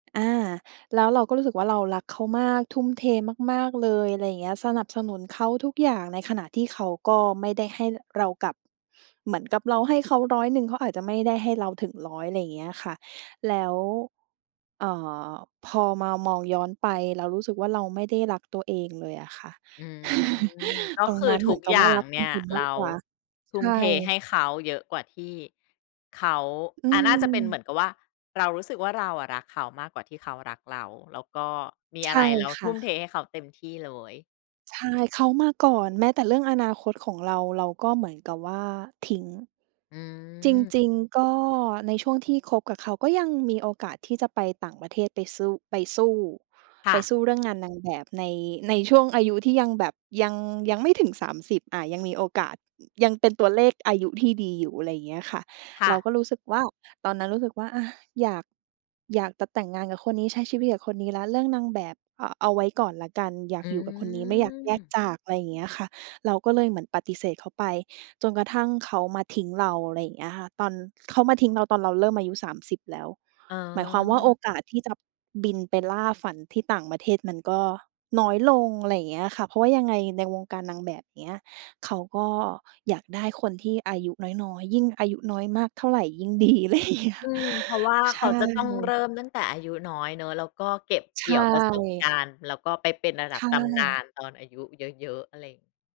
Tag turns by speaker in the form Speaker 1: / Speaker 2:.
Speaker 1: อา แล้วเราก็รู้สึกว่า เรารักเขามาก ทุ่มเทมาก ๆ เลย อะไรอย่างเงี้ย สนับสนุนเขาทุกอย่าง ในขณะที่เขาก็ไม่ได้ให้เรากลับ เหมือนกับเราให้เขาร้อยหนึ่ง เขาอาจจะไม่ได้ให้เราถึงร้อย อะไรอย่างเงี้ยค่ะ แล้ว อ่า พอมามองย้อนไปเรารู้สึกว่า เราไม่ได้รักตัวเองเลยอะค่ะ
Speaker 2: อืม ก็
Speaker 1: ตร
Speaker 2: ค
Speaker 1: ง
Speaker 2: ื
Speaker 1: น
Speaker 2: อ
Speaker 1: ั้นเ
Speaker 2: ท
Speaker 1: หมื
Speaker 2: ุ
Speaker 1: อ
Speaker 2: ก
Speaker 1: นกับ
Speaker 2: อย
Speaker 1: ว่
Speaker 2: ่
Speaker 1: า
Speaker 2: า
Speaker 1: ร
Speaker 2: ง
Speaker 1: ัก
Speaker 2: เ
Speaker 1: ค
Speaker 2: นี่
Speaker 1: น
Speaker 2: ย
Speaker 1: อื่น ม
Speaker 2: เร
Speaker 1: าก
Speaker 2: า
Speaker 1: กว่า
Speaker 2: ท
Speaker 1: ใ
Speaker 2: ุ่
Speaker 1: ช
Speaker 2: ม
Speaker 1: ่
Speaker 2: เทให้เขาเยอะกว่าที่ เขา
Speaker 1: อื
Speaker 2: อา น่าจะเป็นเ
Speaker 1: ม
Speaker 2: หมือนกับว่า เรารู้สึกว่า เราอะรักเขามากกว่าที่เขารักเรา แล้วก็มี
Speaker 1: ใช
Speaker 2: อะไร
Speaker 1: ่
Speaker 2: เรา
Speaker 1: ค
Speaker 2: ท
Speaker 1: ่
Speaker 2: ุ่ม
Speaker 1: ะ
Speaker 2: เทให้เขาเต็มที่เลย
Speaker 1: ใช่ เขามาก่อน แม้แต่เรื่องอนาคตของเรา เราก็เหมือนกับว่าทิ้ง
Speaker 2: อื
Speaker 1: จ
Speaker 2: ม
Speaker 1: ริง ๆ ก็ในช่วงที่คบกับเขา ก็ยังมีโอกาสที่จะไปต่างประเทศ ไปสู้ ไปสู้
Speaker 2: ค
Speaker 1: ไ
Speaker 2: ่
Speaker 1: ป
Speaker 2: ะ
Speaker 1: สู้ เรื่องงานนางแบบใน ในช่วงอายุที่ยังแบบ ยัง ยังไม่ถึง 30 อ่า ยังมีโอกาส ยังเป็นตัวเลขอายุที่ดีอยู่ อะไรอย่างเงี้ยค่ะ
Speaker 2: ค่
Speaker 1: เรา
Speaker 2: ะ
Speaker 1: ก็รู้สึกว่า ตอนนั้นรู้สึกว่า อ่า อยาก อยากจะแต่งงานกับคนนี้ ใช้ชีวิตกับคนนี้แล้ว เรื่องนางแบบ อา เอาไว้ก่อนแล้วกัน อยา
Speaker 2: อ
Speaker 1: ก
Speaker 2: ื
Speaker 1: อยู่กับคนนี้ ไม่อยากแยก
Speaker 2: ม
Speaker 1: จาก อะไรอย่างเงี้ยค่ะ เราก็เลยเหมือนปฏิเสธเขาไป จนกระทั่งเขามาทิ้งเรา อะไรอย่างเงี้ยค่ะ ตอน เขามาทิ้งเราตอนเราเริ่มอายุ 30 แล้ว
Speaker 2: อ๋อ
Speaker 1: หมายความว่า โอกาสที่จะบินไปล่าฝันที่ต่างประเทศมันก็น้อยลง อะไรอย่างเงี้ยค่ะ เพราะว่ายังไงในวงการนางแบบเงี้ย เขาก็อยากได้คนที่อายุน้อย ๆ ยิ่งอายุน้อยมากเท่าไรยิ่งดี อะไรอย่างเงี้ย
Speaker 2: อืม เพราะว่า
Speaker 1: ใ
Speaker 2: เ
Speaker 1: ช
Speaker 2: ขาจะต้องเริ
Speaker 1: ่
Speaker 2: ่มตั้งแต่อายุน้อยเนาะ แล้วก็เก็บ
Speaker 1: ใ
Speaker 2: เก
Speaker 1: ช
Speaker 2: ี่ยวประสบกา
Speaker 1: ่
Speaker 2: รณ์ แล้วก็ไปเป็นระ
Speaker 1: ใ
Speaker 2: ดั
Speaker 1: ช
Speaker 2: บ ตำนา
Speaker 1: ่
Speaker 2: นตอนอายุเยอะ ๆ อะไร